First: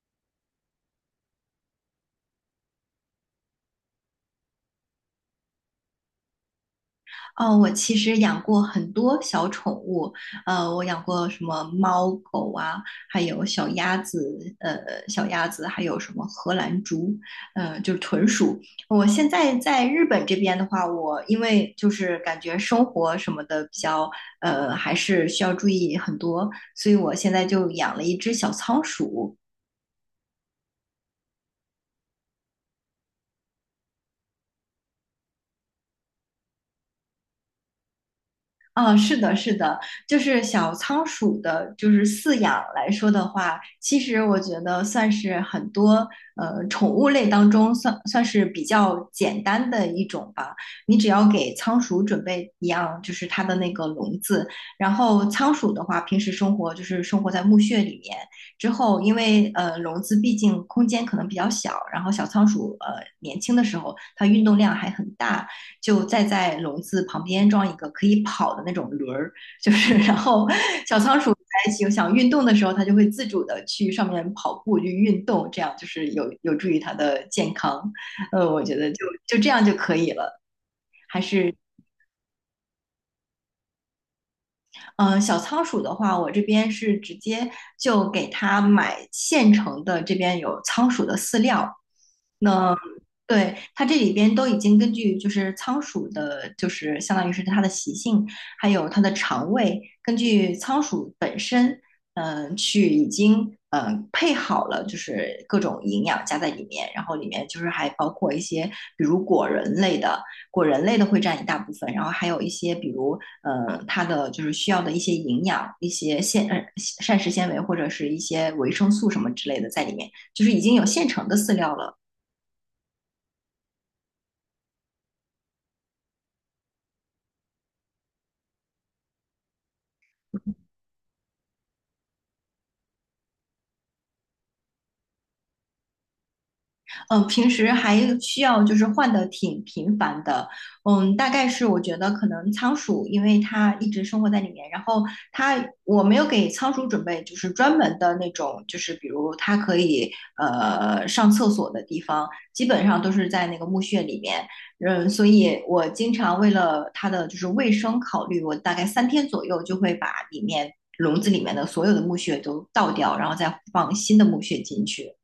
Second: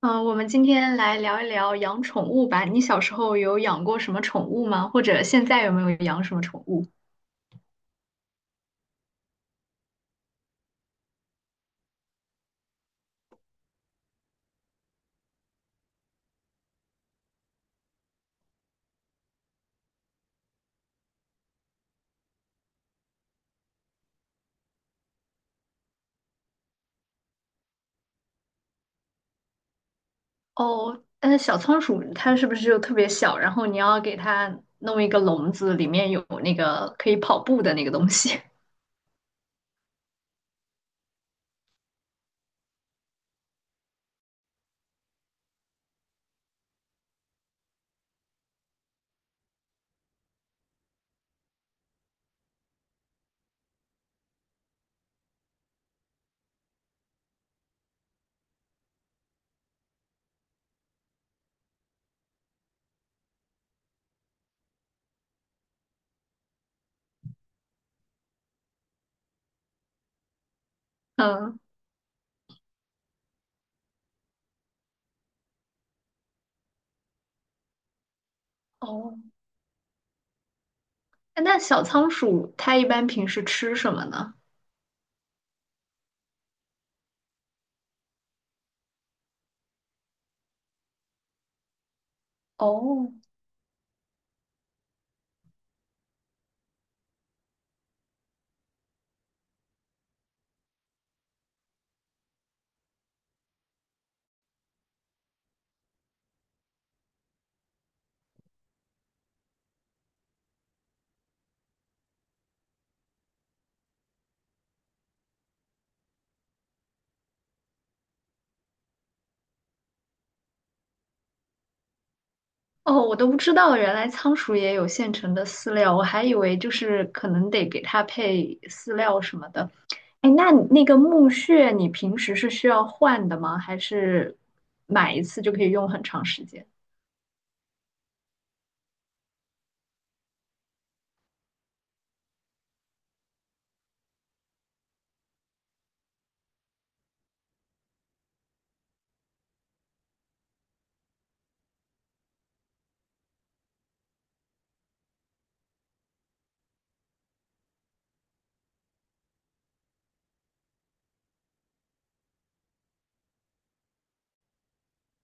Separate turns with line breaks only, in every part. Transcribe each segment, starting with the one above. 嗯，我们今天来聊一聊养宠物吧。你小时候有养过什么宠物吗？或者现在有没有养什么宠物？
哦，我其实养过很多小宠物，我养过什么猫狗啊，还有小鸭子，还有什么荷兰猪，就是豚鼠。我现在在日本这边的话，我因为就是感觉生活什么的比较，还是需要注意很多，所以我现在就养了一只小仓鼠，
哦，那小仓鼠它是不是就特别小？然后你要给它弄一个笼子，里面有那个可以跑步的那个东西。
啊，是的，是的，就是小仓鼠的，就是饲养来说的话，其实我觉得算是很多宠物类当中算是比较简单的一种吧。你只要给仓鼠准备一样，就是它的那个笼子，然后仓鼠的话，平时生活就是生活在墓穴里面，之后因为笼子毕竟空间可能比较小，然后小仓鼠年轻的时候它运动量还很大，就再在笼子旁边装一个可以跑的那种轮儿，就是然后小 仓鼠
嗯，
在想运动的时候，它就会自主的去上面跑步去运动，这样就是有助于它的健康。我觉得就
哦，
就这样就可以了。
哎那小仓鼠它一般平时吃什么呢？
小仓鼠的话，我这边是直接就给它买现成的，这边有仓鼠的饲料。那
哦，
对它这里边都已经根据就是仓鼠的，就是相当于是它的习性，还有它的肠胃，根据仓鼠本身，已经配好了，就是各种营养加在里面，然后里面就是还包括一些比如果仁类的，果仁类的会占一大部分，然后还有一些比如它的就是需要的一些营养、一些膳食纤维或者是一些维生素什么之类的在里面，就是已经有现成的饲料了。
哦，我都不知道，原来仓鼠也有现成的饲料，我还以为就是可能得给它配饲料什么的。哎，那你那个木屑你平时是需要换的吗？还是买一次就可以用很长时间？
嗯，平时还需要就是换的挺频繁的，嗯，大概是我觉得可能仓鼠，因为它一直生活在里面，然后我没有给仓鼠准备就是专门的那种，就是比如它可以上厕所的地方，基本上都是在那个墓穴里面，嗯，所以我经常为了它的就是卫生考虑，我大概三天左右就会把笼子里面的所有的墓穴都倒掉，然后再放新的墓穴进去，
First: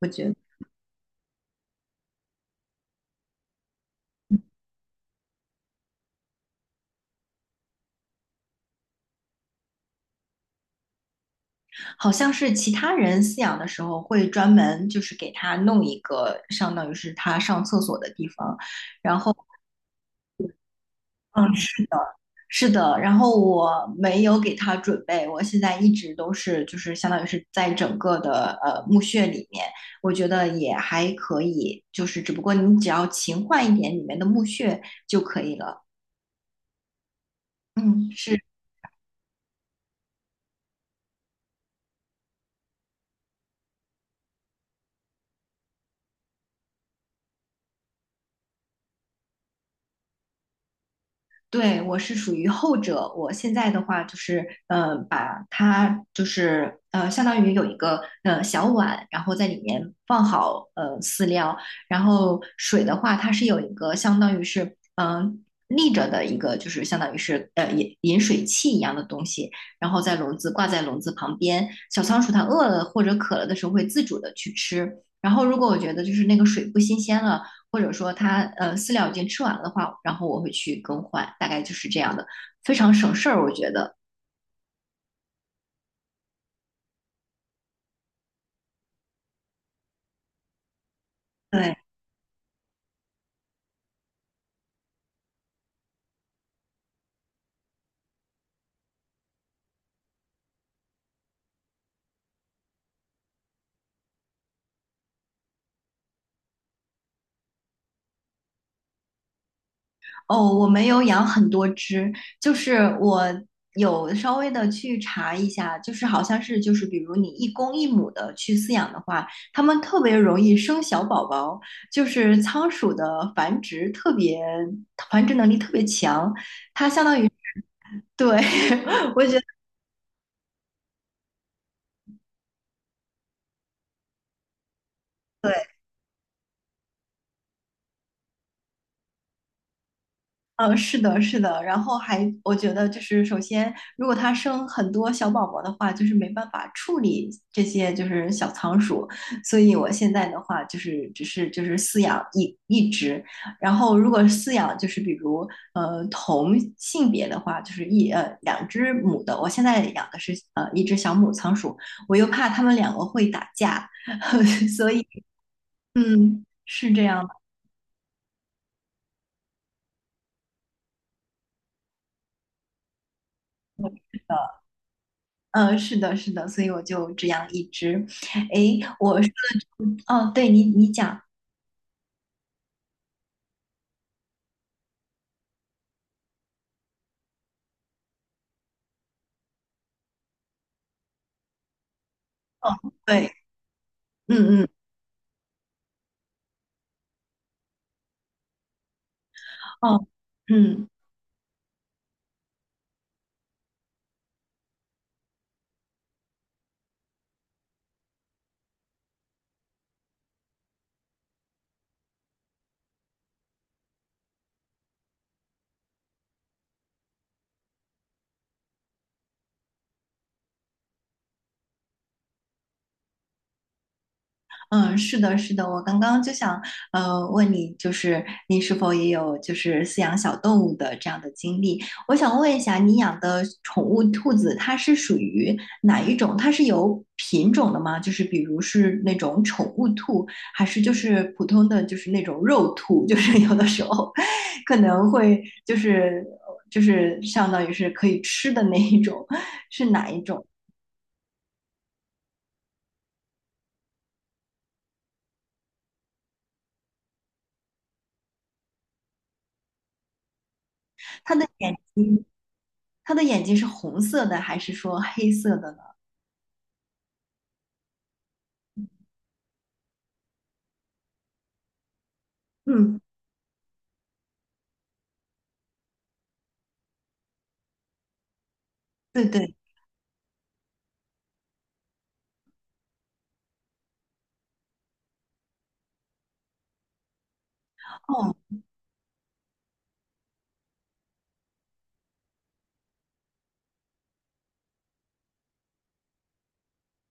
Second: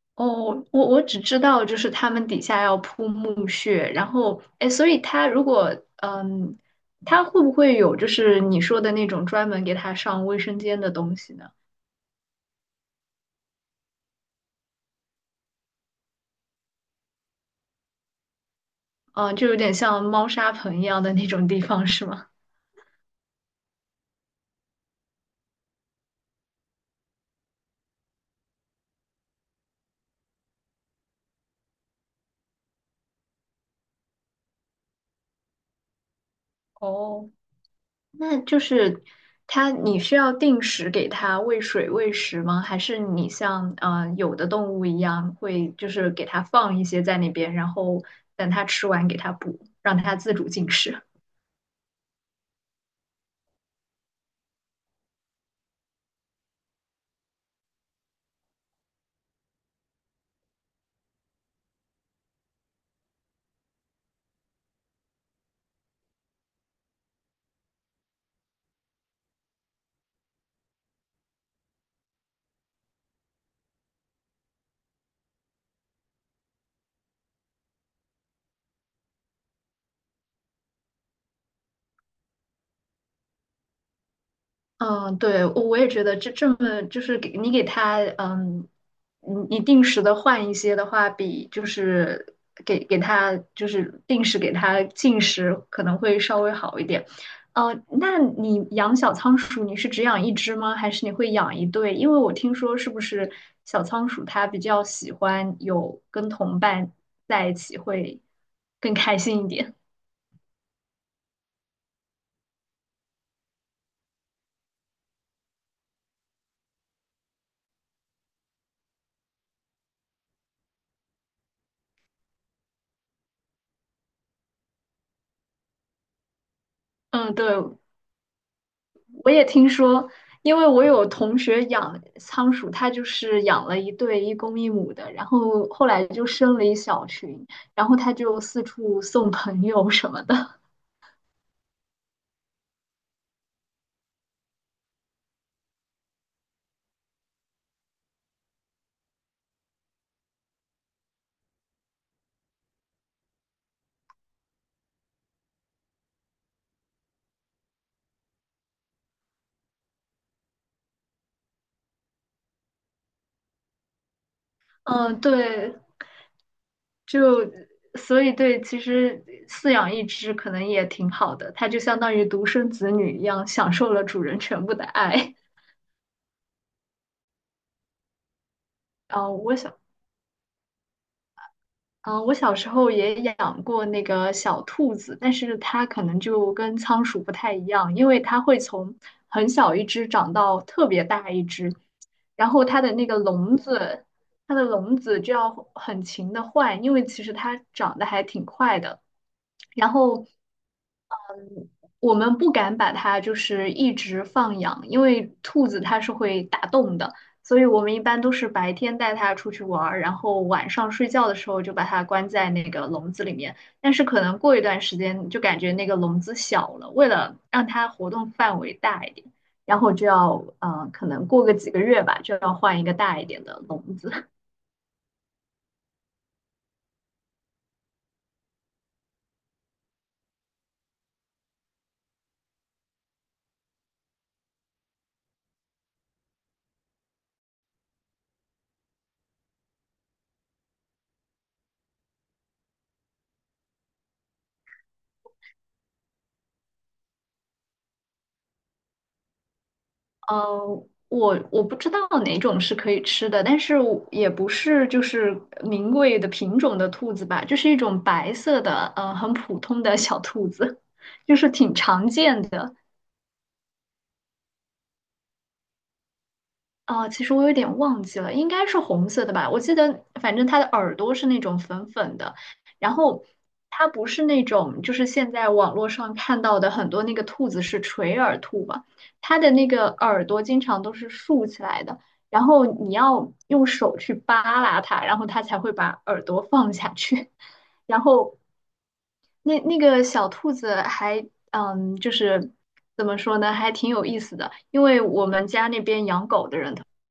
我觉得。
哦，我只知道就是它们底下要铺木屑，然后哎，所以它如果嗯，它会不会有就是你说的那种专门给它上卫生间的东西呢？
好像是其他人饲养的时候会专门就是给它弄一个相当于是它上厕所的地方。
嗯，就有点像猫砂盆一样的那种
嗯，
地方
是
是吗？
是的。然后我没有给它准备，我现在一直都是就是相当于是在整个的墓穴里面，我觉得也还可以。就是只不过你只要勤换一点里面的墓穴就可以了。
哦。
嗯，
那
是。
就是它，你需要定时给它喂水喂食吗？还是你像有的动物一样，会就是给它放一些在那边，然后等它吃完给它补，让它自主进食？
对，我是属于后者。我现在的话就是，把它就是相当于有一个小碗，然后在里面放好饲料，然后水的话，它是有一个相当于是嗯、呃立着的一个，就是相当于是饮水器一样的东西，然后在笼子挂在笼子旁边。小仓鼠它饿了或者渴了的时候会自主的去吃。然后如果我觉得就是那个水不新鲜了，或者说它饲料已经吃完了的话，然后我会去更换，大概就是这样的，非常省事儿，我觉得。
嗯，对，我也觉得这么就是给你给他，嗯，你定时的换一些的话，比就
对，
是给给他就是定时给他进食可能会稍微好一点。那你养小仓鼠，你是只养一只吗？还是你会养一对？因为我听说是不是小仓鼠它比较喜欢有跟同伴在一起会更开心一点？
哦，我没有养很多只，就是我有稍微的去查一下，就是好像是就是比如你一公一母的去饲养的话，它们特别容易生小宝宝，就是仓鼠的繁殖能力特别强，它相 当于
嗯，对，
对，我
我
觉得。
也听说，因为我有同学养仓鼠，他就是养了一对一公一母的，然后
对。
后来就生了一小群，然后他就四处送朋友什么的。
嗯，是的，是的，然后还我觉得就是，首先，如果它生很多小宝宝的话，就是没办法处理这些就是小仓鼠，所以我现在的话就是只是就是饲养一只，然后如果饲养就是比如同性别的话，就是两只母的，我现在养的是一只小母仓鼠，我又怕它们两个会打架，所以
嗯，对，
是这样的。
就所以对，其实饲养一只可能也挺好的，它就相当于独生子女一样，享受了主人全部的爱。
嗯，是的，是的，所以我就只养一只。诶，我说
啊，我
的
想
这个哦，对你，你讲，
嗯，我小时候也养过那个小兔子，但是它可能就跟仓鼠不太一样，因为它会从很小一只长到特别大一只，然后
哦，
它的那个
对，
笼子，它
嗯
的
嗯，
笼子就要很勤的换，因为其实它长得还挺快的。然
哦，
后，
嗯。
嗯，我们不敢把它就是一直放养，因为兔子它是会打洞的，所以我们一般都是白天带它出去玩儿，然后晚上睡觉的时候就把它关在那个笼子里面。但是可能过一段时间就感觉那个笼子小了，为了让它活动范围大一点，然后就要可能过个几个月吧，就要换一个大一点的笼子。
嗯，是的，是的，我刚刚就想，问你，就是你是否也有就是饲养小动物的这样的经历？我想问一下，你养的宠物兔子，它是属于哪一种？它是有品种的吗？就是比如是那种宠物兔，还是就是普通的就是那种肉兔？就是有的时候可能会就是相当于是可以吃的那一种，是哪一种？
我不知道哪种是可以吃的，但是我也不是就是名贵的品种的兔子吧，就是一种白色的，很普通的小兔子，
它
就
的
是挺
眼
常
睛，
见的。
它的眼睛是红色的还是说黑色的？
哦，其实我有点忘记了，应该是红色的吧？我记得，反正它的耳朵是那种粉粉的，然
嗯，
后它不是那种，就是现在网络上看到的很多那个兔子是垂耳兔嘛，
对
它的
对，
那个耳朵经常都是竖起来的，然后你要用手去扒拉它，然后它才会把耳朵放下去。然
哦，
后那个小兔子还嗯，就是怎么说呢，还挺有意思的。因为我们家那边养狗的人特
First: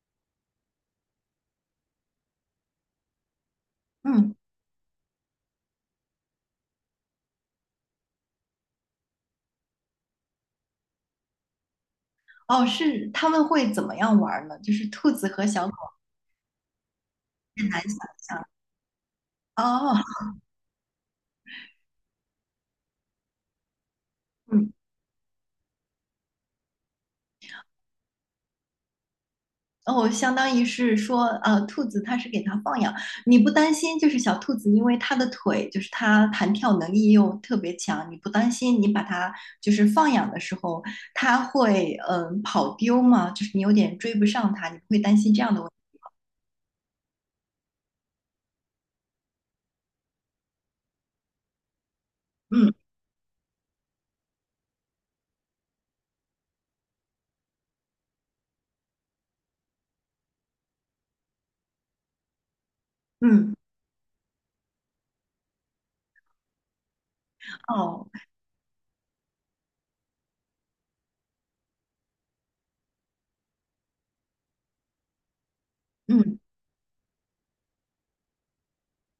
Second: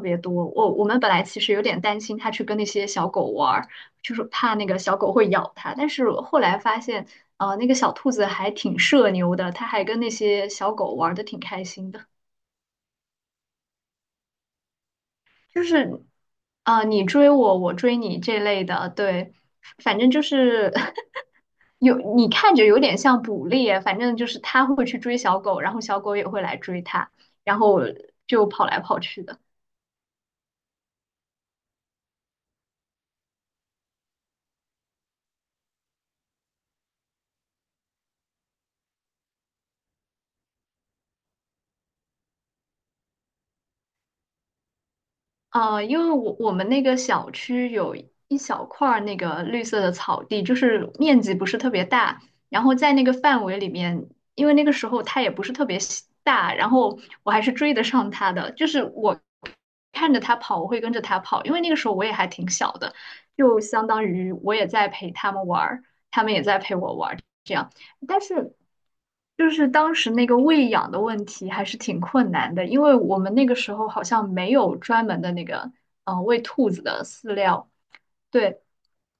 别多。我们本来其实有点担心它去跟那些小狗玩儿，就是
嗯，
怕那个小狗会咬它。但是后来发现，那个小兔子还挺社牛的，它还跟那些小狗玩的挺开心的。
哦，是他们会怎么样玩儿呢？就是兔子和
就
小狗
是，啊，你追我，
很
我
难
追
想
你这
象。
类的，对，
哦，
反正就是 有你看着有点像捕猎，反正就是它
嗯，
会去追小狗，然后小狗也会来追它，然后就跑来跑去的。
哦，相当于是说，兔子它是给它放养，你不担心，就是小兔子，因为它的腿就是它弹跳能力又特别强，你不担心你把它就是放养的时候，它会跑丢吗？就是你有点追不上它，你不会担心这样的问题。
因为我们那个小区有一小块儿那个绿色的草地，就是面积不是特别大，然
嗯
后在那个范围里面，因为那个时候它也不是特别喜大，然后我还是追得上它的，就是我看着他跑，我会跟着他跑，因为那个时候我也还挺小的，
嗯，
就相当于我也在陪他们玩儿，他们也在陪我玩儿。
哦，
但是就是当时那个喂养的问题还是挺困难的，因为我们那个时候好像没有专门的那个
嗯
喂兔子的饲料，对。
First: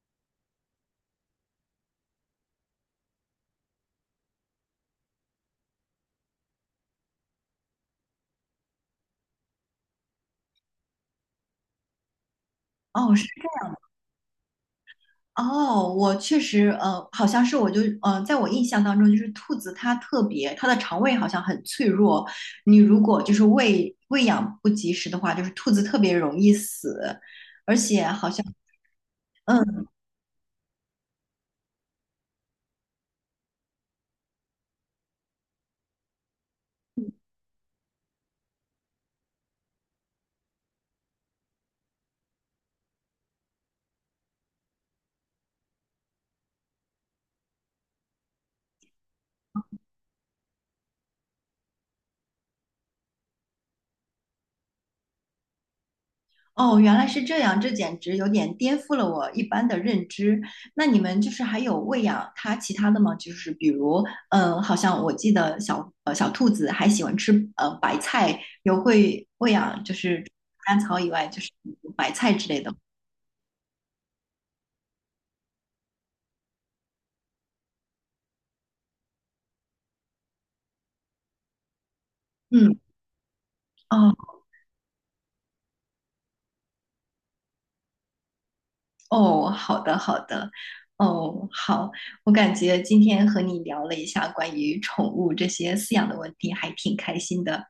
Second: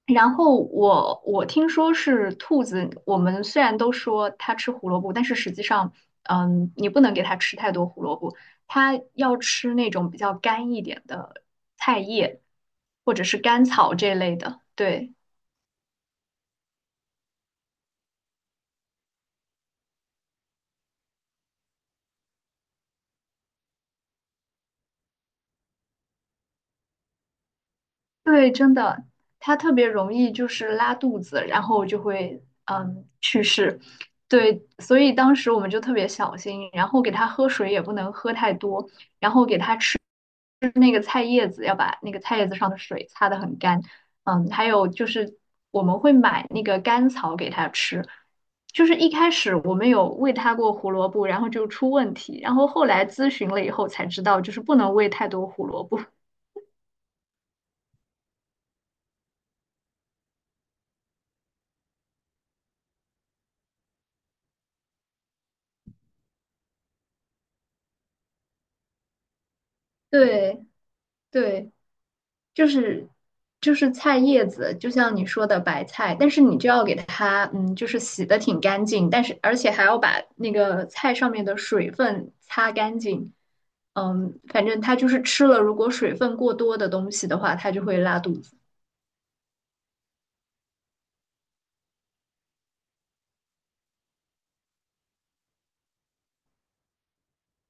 然后我我听说是兔子，我们虽然都说它吃胡萝卜，但是实际上，嗯，你不能给它吃太多胡萝卜，它要吃那种比较干一点的菜叶或
哦，
者
是。
是甘草这类的，对。
哦，我确实，好像是我就，在我印象当中，就是兔子它特别，它的肠胃好像很脆弱，你如果就是喂养不及时的话，就是兔子特别容易死。
对，真的，它特
嗯，
别容易就是拉肚子，然后就会嗯去世。对，所以当时我们就特别小心，然后给它喝水也不能喝太多，就是那个菜叶子要把那个菜叶子上的水擦得很干。嗯，还有就是我们会买那个甘草给它吃，就是一开始我们有喂它过胡萝卜，然后就出问题，然后后来咨询了以后才知道，就是不能喂太多胡萝卜。
哦，原来是这样，这简直有点颠覆了我一般的认知。那你们就是还有喂养它其他的吗？就是比如，嗯，好像我记得小兔子还喜欢吃白菜，有会喂养就 是除了
对
甘草以外，就是
对。
白菜之类
就
的。
是菜叶子，就像你说的白菜，但是你就要给它，嗯，就是洗的挺干净，但是而且还要把那个菜上面的水分擦
嗯。
干净。
哦，
嗯，反正它就是吃了，如果水分过多的东西的话，它就会拉肚子。
哦，好的，好的，哦，好，我感觉今天和你聊了一下关于宠物这些饲养的问题，还挺开心的。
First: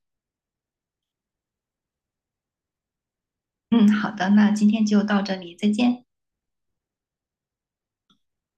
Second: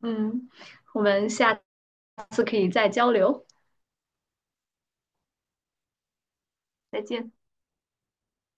嗯，我们下次可以再交流，
嗯，好的，那今天就到这里，再见。
再见。